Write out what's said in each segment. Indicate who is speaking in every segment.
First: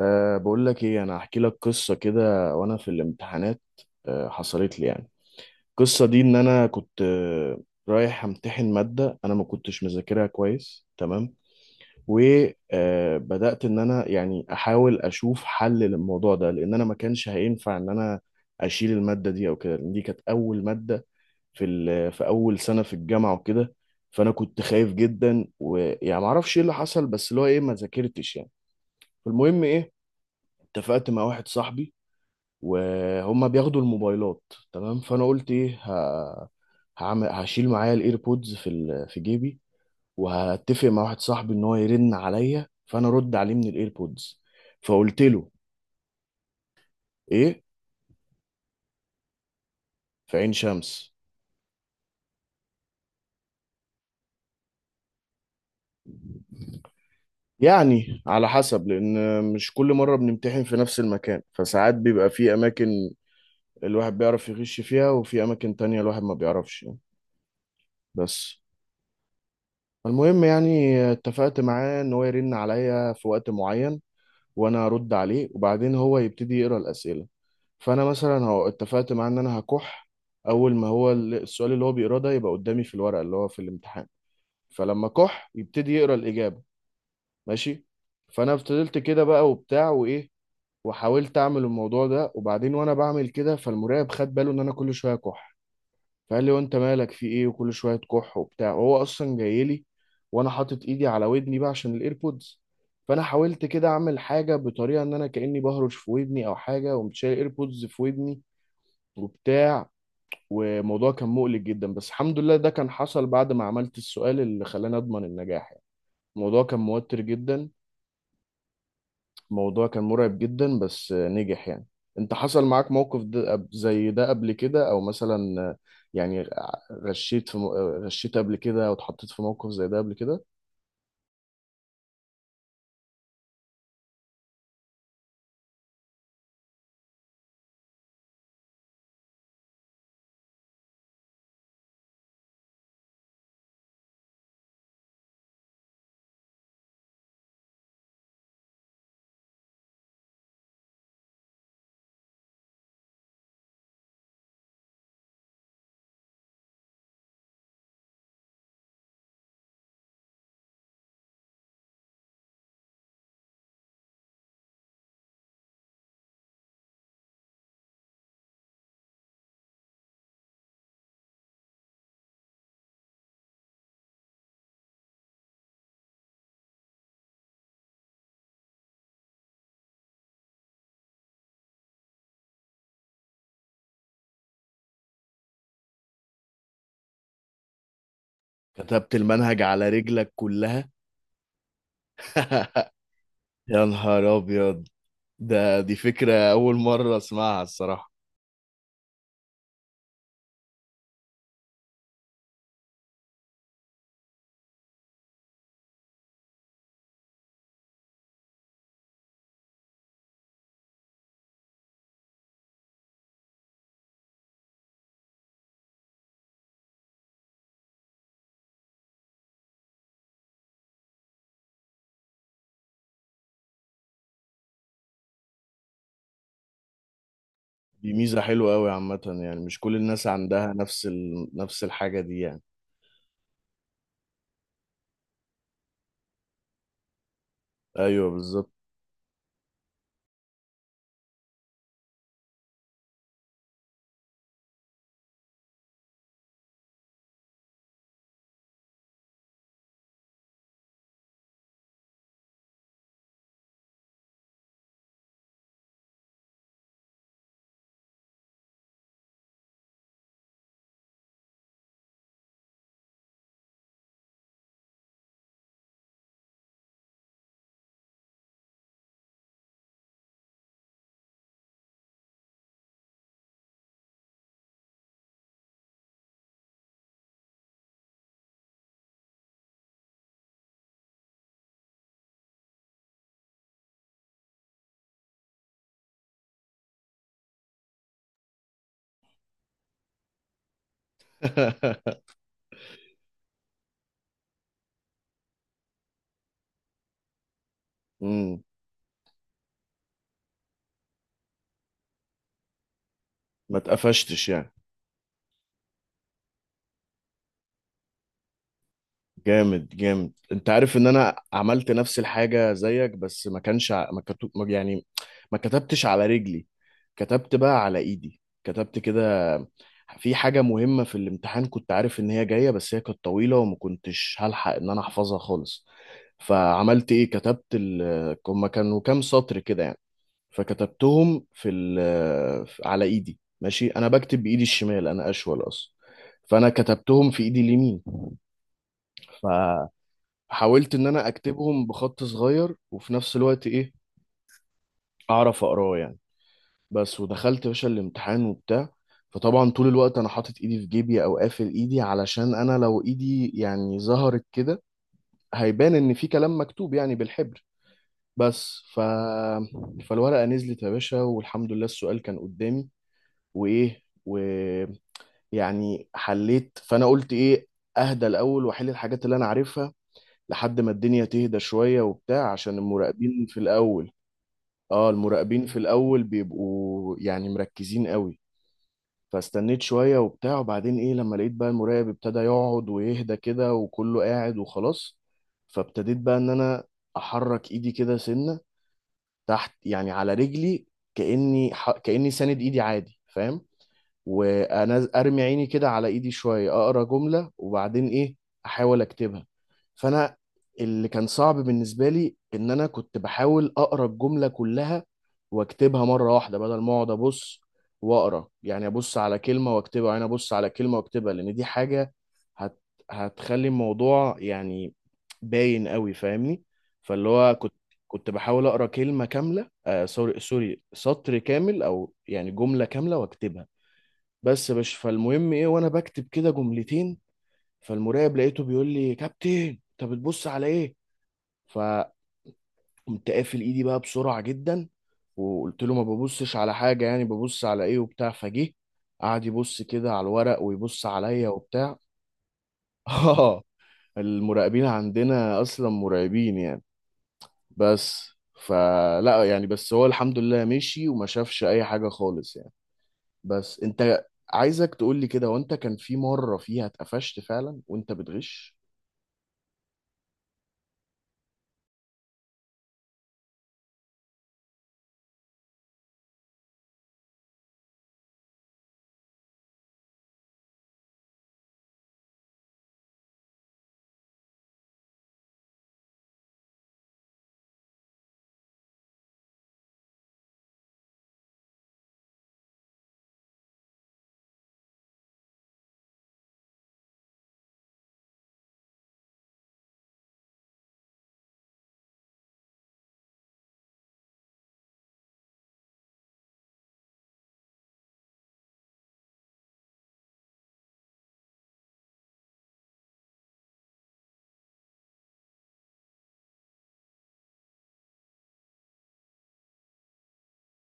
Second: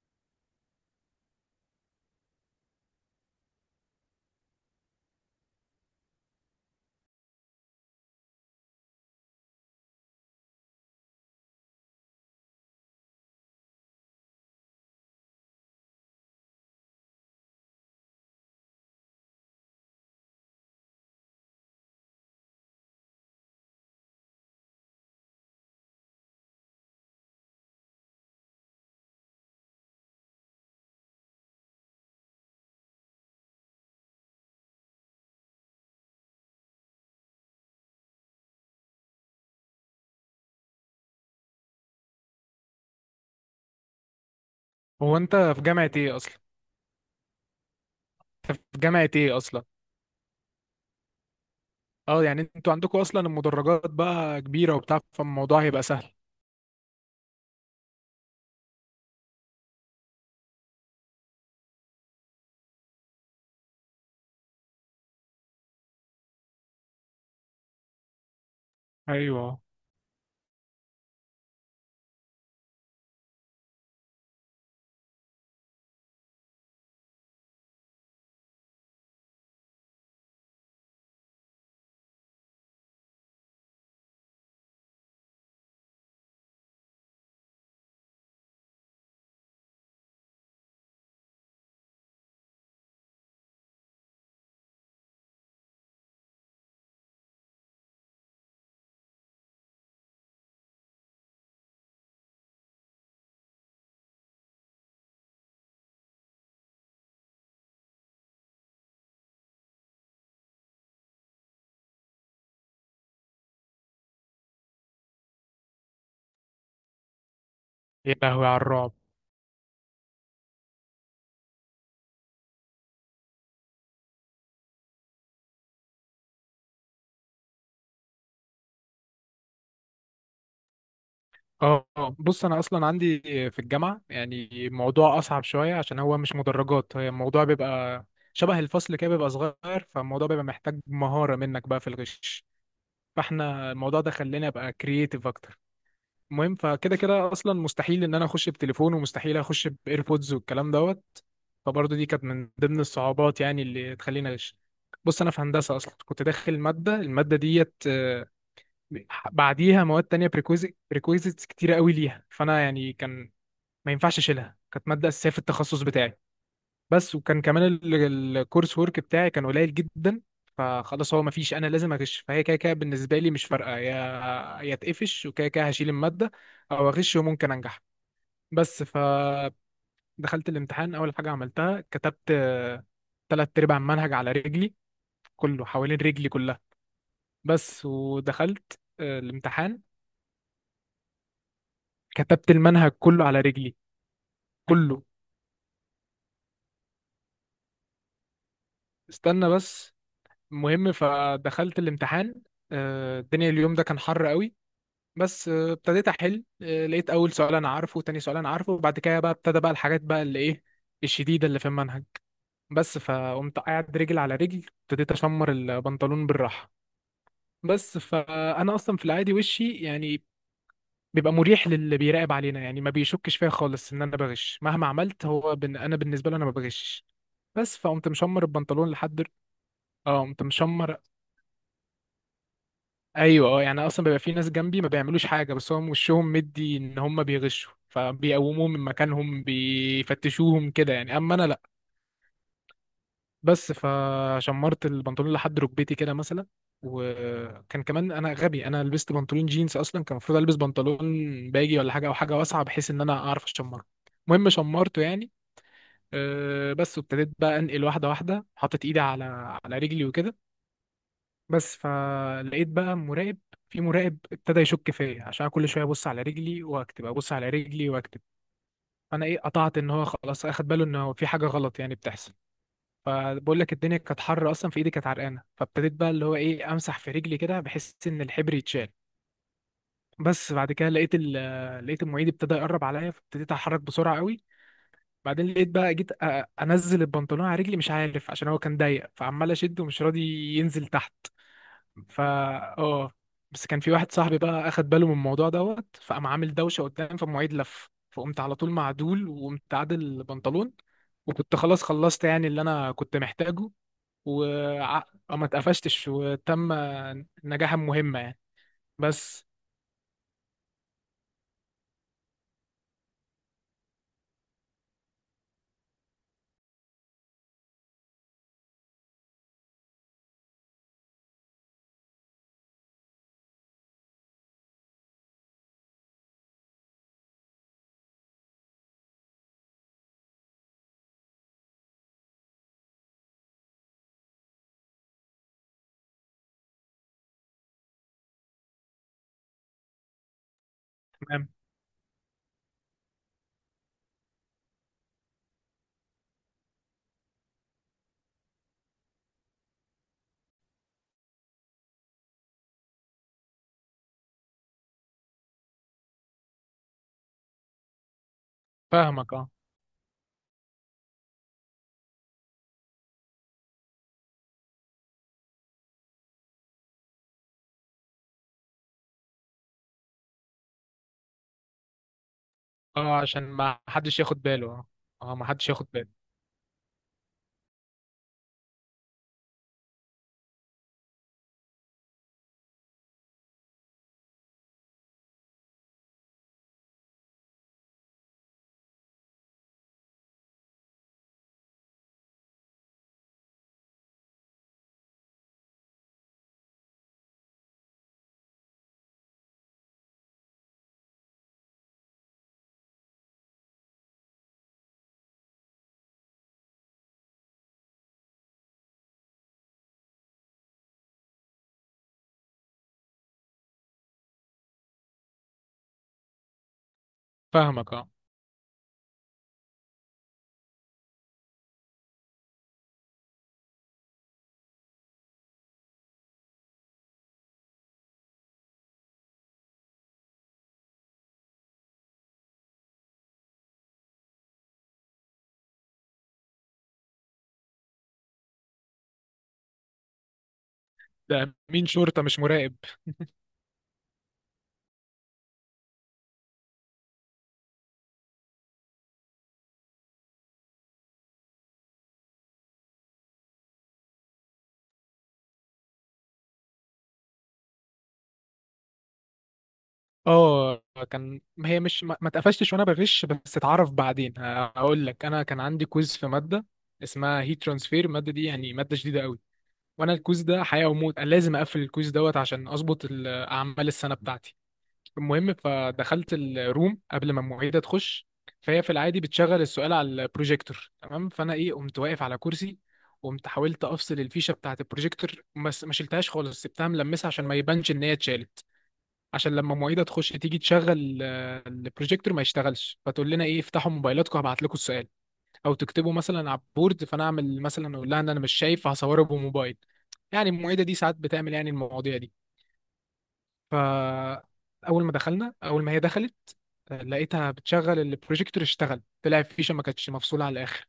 Speaker 1: أه، بقول لك ايه، انا هحكي لك قصه كده وانا في الامتحانات. أه حصلت لي يعني. القصه دي ان انا كنت رايح امتحن ماده. انا ما كنتش مذاكرها كويس. تمام. وبدات ان انا يعني احاول اشوف حل للموضوع ده، لان انا ما كانش هينفع ان انا اشيل الماده دي او كده، لان دي كانت اول ماده في في اول سنه في الجامعه وكده. فانا كنت خايف جدا، ويعني ما اعرفش ايه اللي حصل، بس اللي هو ايه ما ذاكرتش يعني. فالمهم ايه، اتفقت مع واحد صاحبي وهم بياخدوا الموبايلات. تمام. فانا قلت ايه هعمل هشيل معايا الايربودز في في جيبي، وهتفق مع واحد صاحبي ان هو يرن عليا فانا ارد عليه من الايربودز.
Speaker 2: هو
Speaker 1: فقلت
Speaker 2: انت
Speaker 1: له
Speaker 2: في جامعة ايه اصلا؟
Speaker 1: ايه،
Speaker 2: انت في جامعة ايه اصلا؟
Speaker 1: في عين شمس.
Speaker 2: اه، يعني انتوا عندكم اصلا المدرجات بقى كبيرة وبتاع، فالموضوع هيبقى سهل.
Speaker 1: يعني على حسب، لان مش كل مره بنمتحن في نفس المكان، فساعات بيبقى في اماكن الواحد بيعرف يغش فيها، وفي اماكن تانية الواحد ما بيعرفش يعني. بس.
Speaker 2: ايوه.
Speaker 1: المهم يعني اتفقت معاه ان هو يرن عليا في وقت معين وانا ارد عليه، وبعدين هو يبتدي يقرا الاسئله. فانا مثلا هو اتفقت معاه ان انا هكح اول ما هو السؤال اللي هو بيقراه ده يبقى قدامي في الورقه اللي هو في الامتحان. فلما كح يبتدي يقرا الاجابه. ماشي. فانا فضلت كده بقى وبتاع وايه، وحاولت اعمل الموضوع ده. وبعدين وانا بعمل كده، فالمراقب خد باله ان انا كل شويه كح. فقال لي: وانت مالك؟ في ايه؟ وكل شويه كح وبتاع، وهو اصلا جاي لي وانا حاطط ايدي على ودني بقى عشان الايربودز. فانا حاولت كده اعمل حاجه بطريقه ان انا كاني بهرش في ودني او حاجه، وقمت شايل الايربودز في ودني وبتاع. والموضوع كان مقلق جدا، بس الحمد لله ده كان حصل بعد ما عملت السؤال اللي خلاني اضمن النجاح يعني. الموضوع كان موتر جدا.
Speaker 2: يا لهوي على الرعب.
Speaker 1: الموضوع كان مرعب جدا، بس نجح يعني. انت حصل معاك موقف ده زي ده قبل كده، او مثلا يعني غشيت في غشيت قبل كده، او اتحطيت في موقف زي ده قبل كده؟
Speaker 2: اه. بص، انا اصلا عندي في الجامعة يعني الموضوع اصعب شوية، عشان هو مش مدرجات، هي الموضوع بيبقى شبه الفصل كده، بيبقى صغير، فالموضوع بيبقى محتاج مهارة منك بقى في الغش. فاحنا الموضوع ده خلاني ابقى كرييتيف اكتر. المهم، فكده كده اصلا مستحيل ان انا اخش بتليفون، ومستحيل اخش بايربودز والكلام دوت. فبرضه دي كانت من ضمن الصعوبات يعني اللي تخليني اغش. بص، انا في هندسه اصلا كنت داخل ماده، الماده ديت بعديها مواد تانية، بريكويزيتس كتيره قوي ليها، فانا يعني كان ما ينفعش اشيلها، كانت ماده اساسيه في التخصص بتاعي. بس وكان كمان الكورس ورك بتاعي كان قليل جدا. فخلاص، هو مفيش، انا لازم اغش، فهي كده كده بالنسبه لي مش فارقه، يا اتقفش وكده كده هشيل الماده، او اغش وممكن انجح. بس فدخلت الامتحان. اول حاجه عملتها كتبت تلات ارباع المنهج على رجلي، كله حوالين رجلي كلها. بس ودخلت
Speaker 1: كتبت المنهج
Speaker 2: الامتحان.
Speaker 1: على رجلك كلها؟
Speaker 2: كتبت المنهج كله على رجلي.
Speaker 1: يا نهار ابيض.
Speaker 2: كله.
Speaker 1: دي فكرة اول مرة اسمعها الصراحة.
Speaker 2: استنى بس. المهم فدخلت الامتحان. الدنيا اليوم ده كان حر قوي. بس ابتديت احل. لقيت اول سؤال انا عارفه وتاني سؤال انا عارفه، وبعد كده بقى ابتدى بقى الحاجات بقى اللي ايه الشديده اللي في المنهج. بس فقمت قاعد رجل على رجل، ابتديت اشمر البنطلون بالراحه. بس فانا اصلا في العادي وشي يعني بيبقى مريح للي بيراقب علينا، يعني ما بيشكش فيا خالص ان انا بغش مهما عملت، هو انا بالنسبه له انا ما بغشش. بس فقمت
Speaker 1: دي ميزة
Speaker 2: مشمر
Speaker 1: حلوة قوي
Speaker 2: البنطلون
Speaker 1: عامة
Speaker 2: لحد.
Speaker 1: يعني، مش كل
Speaker 2: اه،
Speaker 1: الناس
Speaker 2: قمت
Speaker 1: عندها
Speaker 2: مشمر.
Speaker 1: نفس الحاجة دي يعني.
Speaker 2: ايوه، اه يعني اصلا بيبقى في ناس جنبي ما بيعملوش حاجه، بس هم وشهم مدي ان هم بيغشوا،
Speaker 1: ايوه بالظبط.
Speaker 2: فبيقوموهم من مكانهم بيفتشوهم كده يعني، اما انا لا. بس فشمرت البنطلون لحد ركبتي كده مثلا. وكان كمان انا غبي، انا لبست بنطلون جينز اصلا، كان المفروض البس بنطلون باجي ولا حاجه، او حاجه واسعه بحيث ان انا اعرف اشمره. المهم شمرته يعني. أه بس وابتديت بقى انقل واحده واحده، حطيت ايدي على على رجلي وكده. بس فلقيت بقى مراقب، في مراقب ابتدى يشك فيا عشان كل شويه ابص على رجلي واكتب، ابص على رجلي واكتب. فانا ايه، قطعت ان هو خلاص اخد باله ان هو في حاجه غلط يعني بتحصل. فبقول لك، الدنيا كانت حر اصلا، في ايدي كانت عرقانه، فابتديت بقى اللي هو ايه امسح في رجلي كده، بحس ان الحبر يتشال. بس بعد كده لقيت لقيت المعيد ابتدى يقرب عليا، فابتديت اتحرك بسرعه قوي. بعدين لقيت بقى جيت انزل البنطلون على رجلي، مش عارف عشان هو كان ضيق، فعمال اشد ومش راضي ينزل تحت. فا، اه، بس كان في واحد صاحبي بقى اخد باله من الموضوع دوت، فقام عامل دوشه قدام، فالمعيد لف، فقمت على
Speaker 1: امم.
Speaker 2: طول معدول وقمت عادل البنطلون. وكنت خلاص خلصت يعني اللي انا كنت محتاجه.
Speaker 1: ما اتقفشتش يعني؟
Speaker 2: وما اتقفشتش وتم نجاحا مهمة يعني. بس.
Speaker 1: جامد جامد، انت عارف ان انا عملت نفس الحاجة زيك، بس ما كانش ع- ما كتب ما- يعني ما كتبتش على رجلي. كتبت بقى على ايدي، كتبت كده في حاجة مهمة في الامتحان كنت عارف ان هي جاية، بس هي كانت طويلة وما كنتش هلحق ان انا احفظها خالص. فعملت ايه، كتبت هما كانوا كام سطر كده يعني. فكتبتهم في على ايدي. ماشي، انا بكتب بايدي الشمال، انا اشول اصلا. فانا كتبتهم في ايدي اليمين. حاولت ان انا
Speaker 2: تمام.
Speaker 1: اكتبهم بخط صغير، وفي نفس الوقت ايه اعرف اقراه يعني. بس ودخلت يا باشا الامتحان وبتاع. فطبعا طول الوقت انا حاطط ايدي في جيبي او قافل ايدي، علشان انا لو ايدي يعني ظهرت كده هيبان ان في كلام مكتوب يعني بالحبر. بس
Speaker 2: فاهمك. اه.
Speaker 1: فالورقة نزلت يا باشا، والحمد لله السؤال كان قدامي، وايه ويعني حليت. فانا قلت ايه، اهدى الاول واحل الحاجات اللي انا عارفها، لحد ما الدنيا تهدى شوية وبتاع عشان
Speaker 2: اه، عشان
Speaker 1: المراقبين في
Speaker 2: ما
Speaker 1: الأول.
Speaker 2: حدش ياخد باله. اه.
Speaker 1: اه
Speaker 2: اه، ما
Speaker 1: المراقبين
Speaker 2: حدش
Speaker 1: في
Speaker 2: ياخد باله.
Speaker 1: الاول بيبقوا يعني مركزين قوي. فاستنيت شوية وبتاع، وبعدين ايه لما لقيت بقى المراقب ابتدى يقعد ويهدى كده وكله قاعد وخلاص. فابتديت بقى ان انا احرك ايدي كده سنة تحت يعني على رجلي، كأني ساند ايدي عادي، فاهم؟ وانا ارمي عيني كده على ايدي شويه، اقرا جمله وبعدين ايه احاول اكتبها. فانا اللي كان صعب بالنسبه لي ان انا كنت بحاول اقرا الجمله كلها واكتبها مره واحده، بدل ما اقعد ابص واقرا يعني، ابص على كلمه واكتبها وبعدين ابص على كلمه واكتبها، لان دي حاجه هت... هتخلي الموضوع يعني باين قوي، فاهمني. فاللي هو كنت
Speaker 2: فاهمك. اه.
Speaker 1: كنت بحاول اقرا كلمه كامله، سوري سوري، سطر كامل او يعني جمله كامله واكتبها. بس يا باشا، فالمهم ايه وانا بكتب كده جملتين، فالمراقب لقيته بيقول لي: كابتن انت بتبص على ايه؟ فقمت قافل ايدي بقى بسرعه جدا، وقلت له: ما ببصش على حاجه، يعني ببص على ايه وبتاع. فجه قعد يبص كده على الورق ويبص عليا
Speaker 2: ده مين
Speaker 1: وبتاع.
Speaker 2: شرطة مش مراقب؟
Speaker 1: اه، المراقبين عندنا اصلا مرعبين يعني. بس فلا يعني، بس هو الحمد لله مشي وما شافش اي حاجه خالص يعني. بس انت، عايزك تقول لي كده وانت، كان في مرة فيها اتقفشت فعلا وانت بتغش؟
Speaker 2: اه. كان هي مش ما اتقفشتش وانا بغش، بس اتعرف بعدين هقول لك. انا كان عندي كويز في ماده اسمها هيت ترانسفير، الماده دي يعني ماده شديده قوي، وانا الكويز ده حياه وموت، انا لازم اقفل الكويز دوت عشان اظبط اعمال السنه بتاعتي. المهم فدخلت الروم قبل ما المعيده تخش. فهي في العادي بتشغل السؤال على البروجيكتور، تمام؟ فانا ايه، قمت واقف على كرسي، قمت حاولت افصل الفيشه بتاعت البروجيكتور، بس ما شلتهاش خالص، سبتها ملمسه عشان ما يبانش ان هي اتشالت. عشان لما معيده تخش تيجي تشغل البروجيكتور ما يشتغلش، فتقول لنا ايه، افتحوا موبايلاتكم هبعت لكم السؤال، او تكتبوا مثلا على البورد، فانا اعمل مثلا اقول لها ان انا مش شايف، فهصوره بموبايل يعني. المعيده دي ساعات بتعمل يعني المواضيع دي. فاول ما دخلنا، اول ما هي دخلت لقيتها بتشغل البروجيكتور، اشتغل، طلع الفيشه ما كانتش مفصوله على الاخر.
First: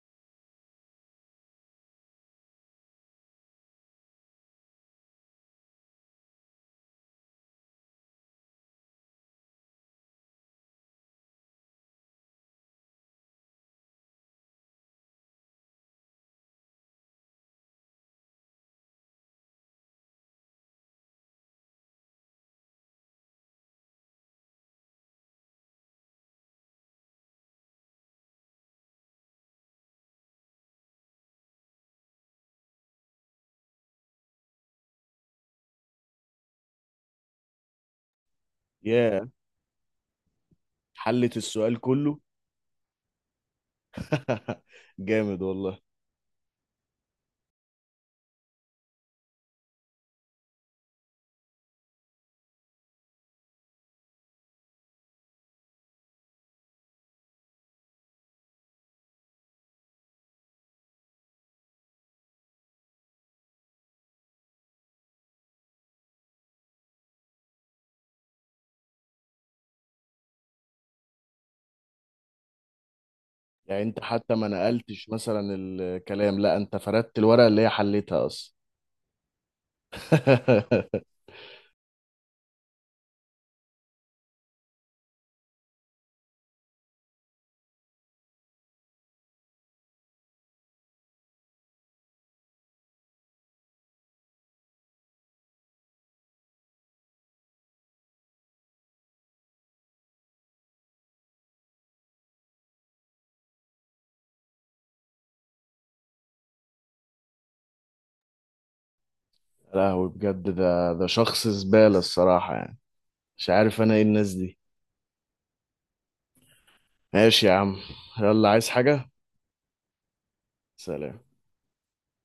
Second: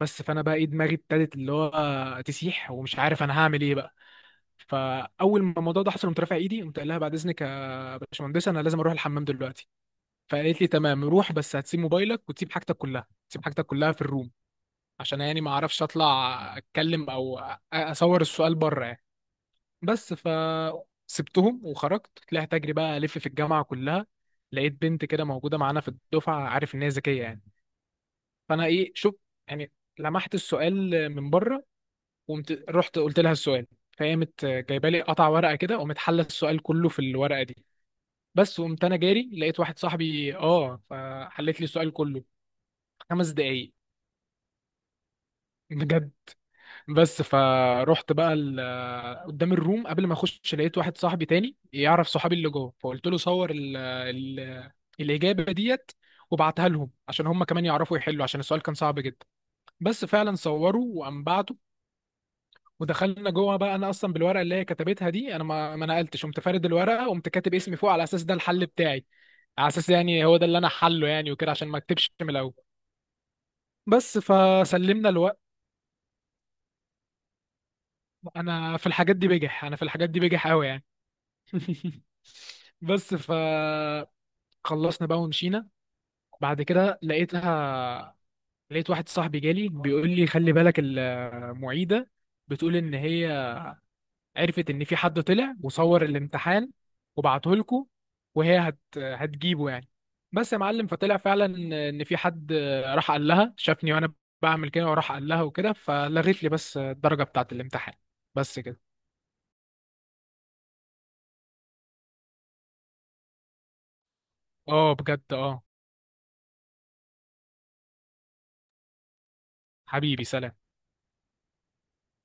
Speaker 2: بس فانا بقى ايه دماغي ابتدت اللي هو تسيح، ومش عارف انا هعمل ايه بقى. فاول ما الموضوع ده حصل، قمت رافع ايدي، قمت قايل لها بعد اذنك يا باشمهندسه، انا لازم اروح الحمام دلوقتي. فقالت لي تمام روح، بس هتسيب موبايلك وتسيب حاجتك كلها، تسيب حاجتك كلها في الروم، عشان يعني ما اعرفش اطلع اتكلم او اصور السؤال بره يعني. بس ف سبتهم وخرجت، طلعت اجري بقى الف في الجامعه كلها، لقيت بنت كده موجوده معانا في الدفعه عارف ان هي ذكيه يعني. فانا ايه، شوف يعني لمحت السؤال من بره، وقمت رحت قلت لها السؤال. فهي مت جايبه لي قطع ورقه كده، وقامت حله السؤال كله في الورقه دي. بس وقمت انا
Speaker 1: ياه،
Speaker 2: جاري، لقيت واحد صاحبي اه،
Speaker 1: حلت
Speaker 2: فحلت لي
Speaker 1: السؤال
Speaker 2: السؤال
Speaker 1: كله؟
Speaker 2: كله. 5 دقايق.
Speaker 1: جامد والله.
Speaker 2: بجد. بس فروحت بقى قدام الروم قبل ما اخش، لقيت واحد صاحبي تاني يعرف صحابي اللي جوه، فقلت له صور ال الاجابه ديت وبعتها لهم عشان هم كمان يعرفوا يحلوا، عشان السؤال كان صعب جدا. بس فعلا صوروا وقام بعته. ودخلنا جوه بقى، انا اصلا بالورقه اللي هي كتبتها دي انا ما نقلتش، قمت فارد الورقه وقمت كاتب اسمي فوق على اساس ده الحل بتاعي، على اساس يعني هو ده اللي انا حله يعني وكده، عشان ما اكتبش من الاول.
Speaker 1: يعني انت
Speaker 2: بس
Speaker 1: حتى ما نقلتش
Speaker 2: فسلمنا.
Speaker 1: مثلا الكلام، لا، انت فردت الورقة اللي هي حلتها اصلا؟
Speaker 2: انا في الحاجات دي بجح، انا في الحاجات دي بجح قوي يعني. بس ف خلصنا بقى ومشينا. بعد كده لقيتها، لقيت واحد صاحبي جالي بيقول لي خلي بالك، المعيدة بتقول ان هي عرفت ان في حد طلع وصور الامتحان وبعته لكم، وهي هتجيبه يعني. بس يا معلم، فطلع فعلا ان في حد راح قال لها شافني وانا بعمل كده، وراح قال لها وكده، فلغيت لي بس الدرجة بتاعت الامتحان. بس كده.
Speaker 1: لا هو بجد ده شخص زبالة الصراحة يعني. مش عارف انا ايه الناس دي.
Speaker 2: اه بجد، اه.
Speaker 1: ماشي يا عم، يلا، عايز حاجة؟
Speaker 2: حبيبي سلام.
Speaker 1: سلام.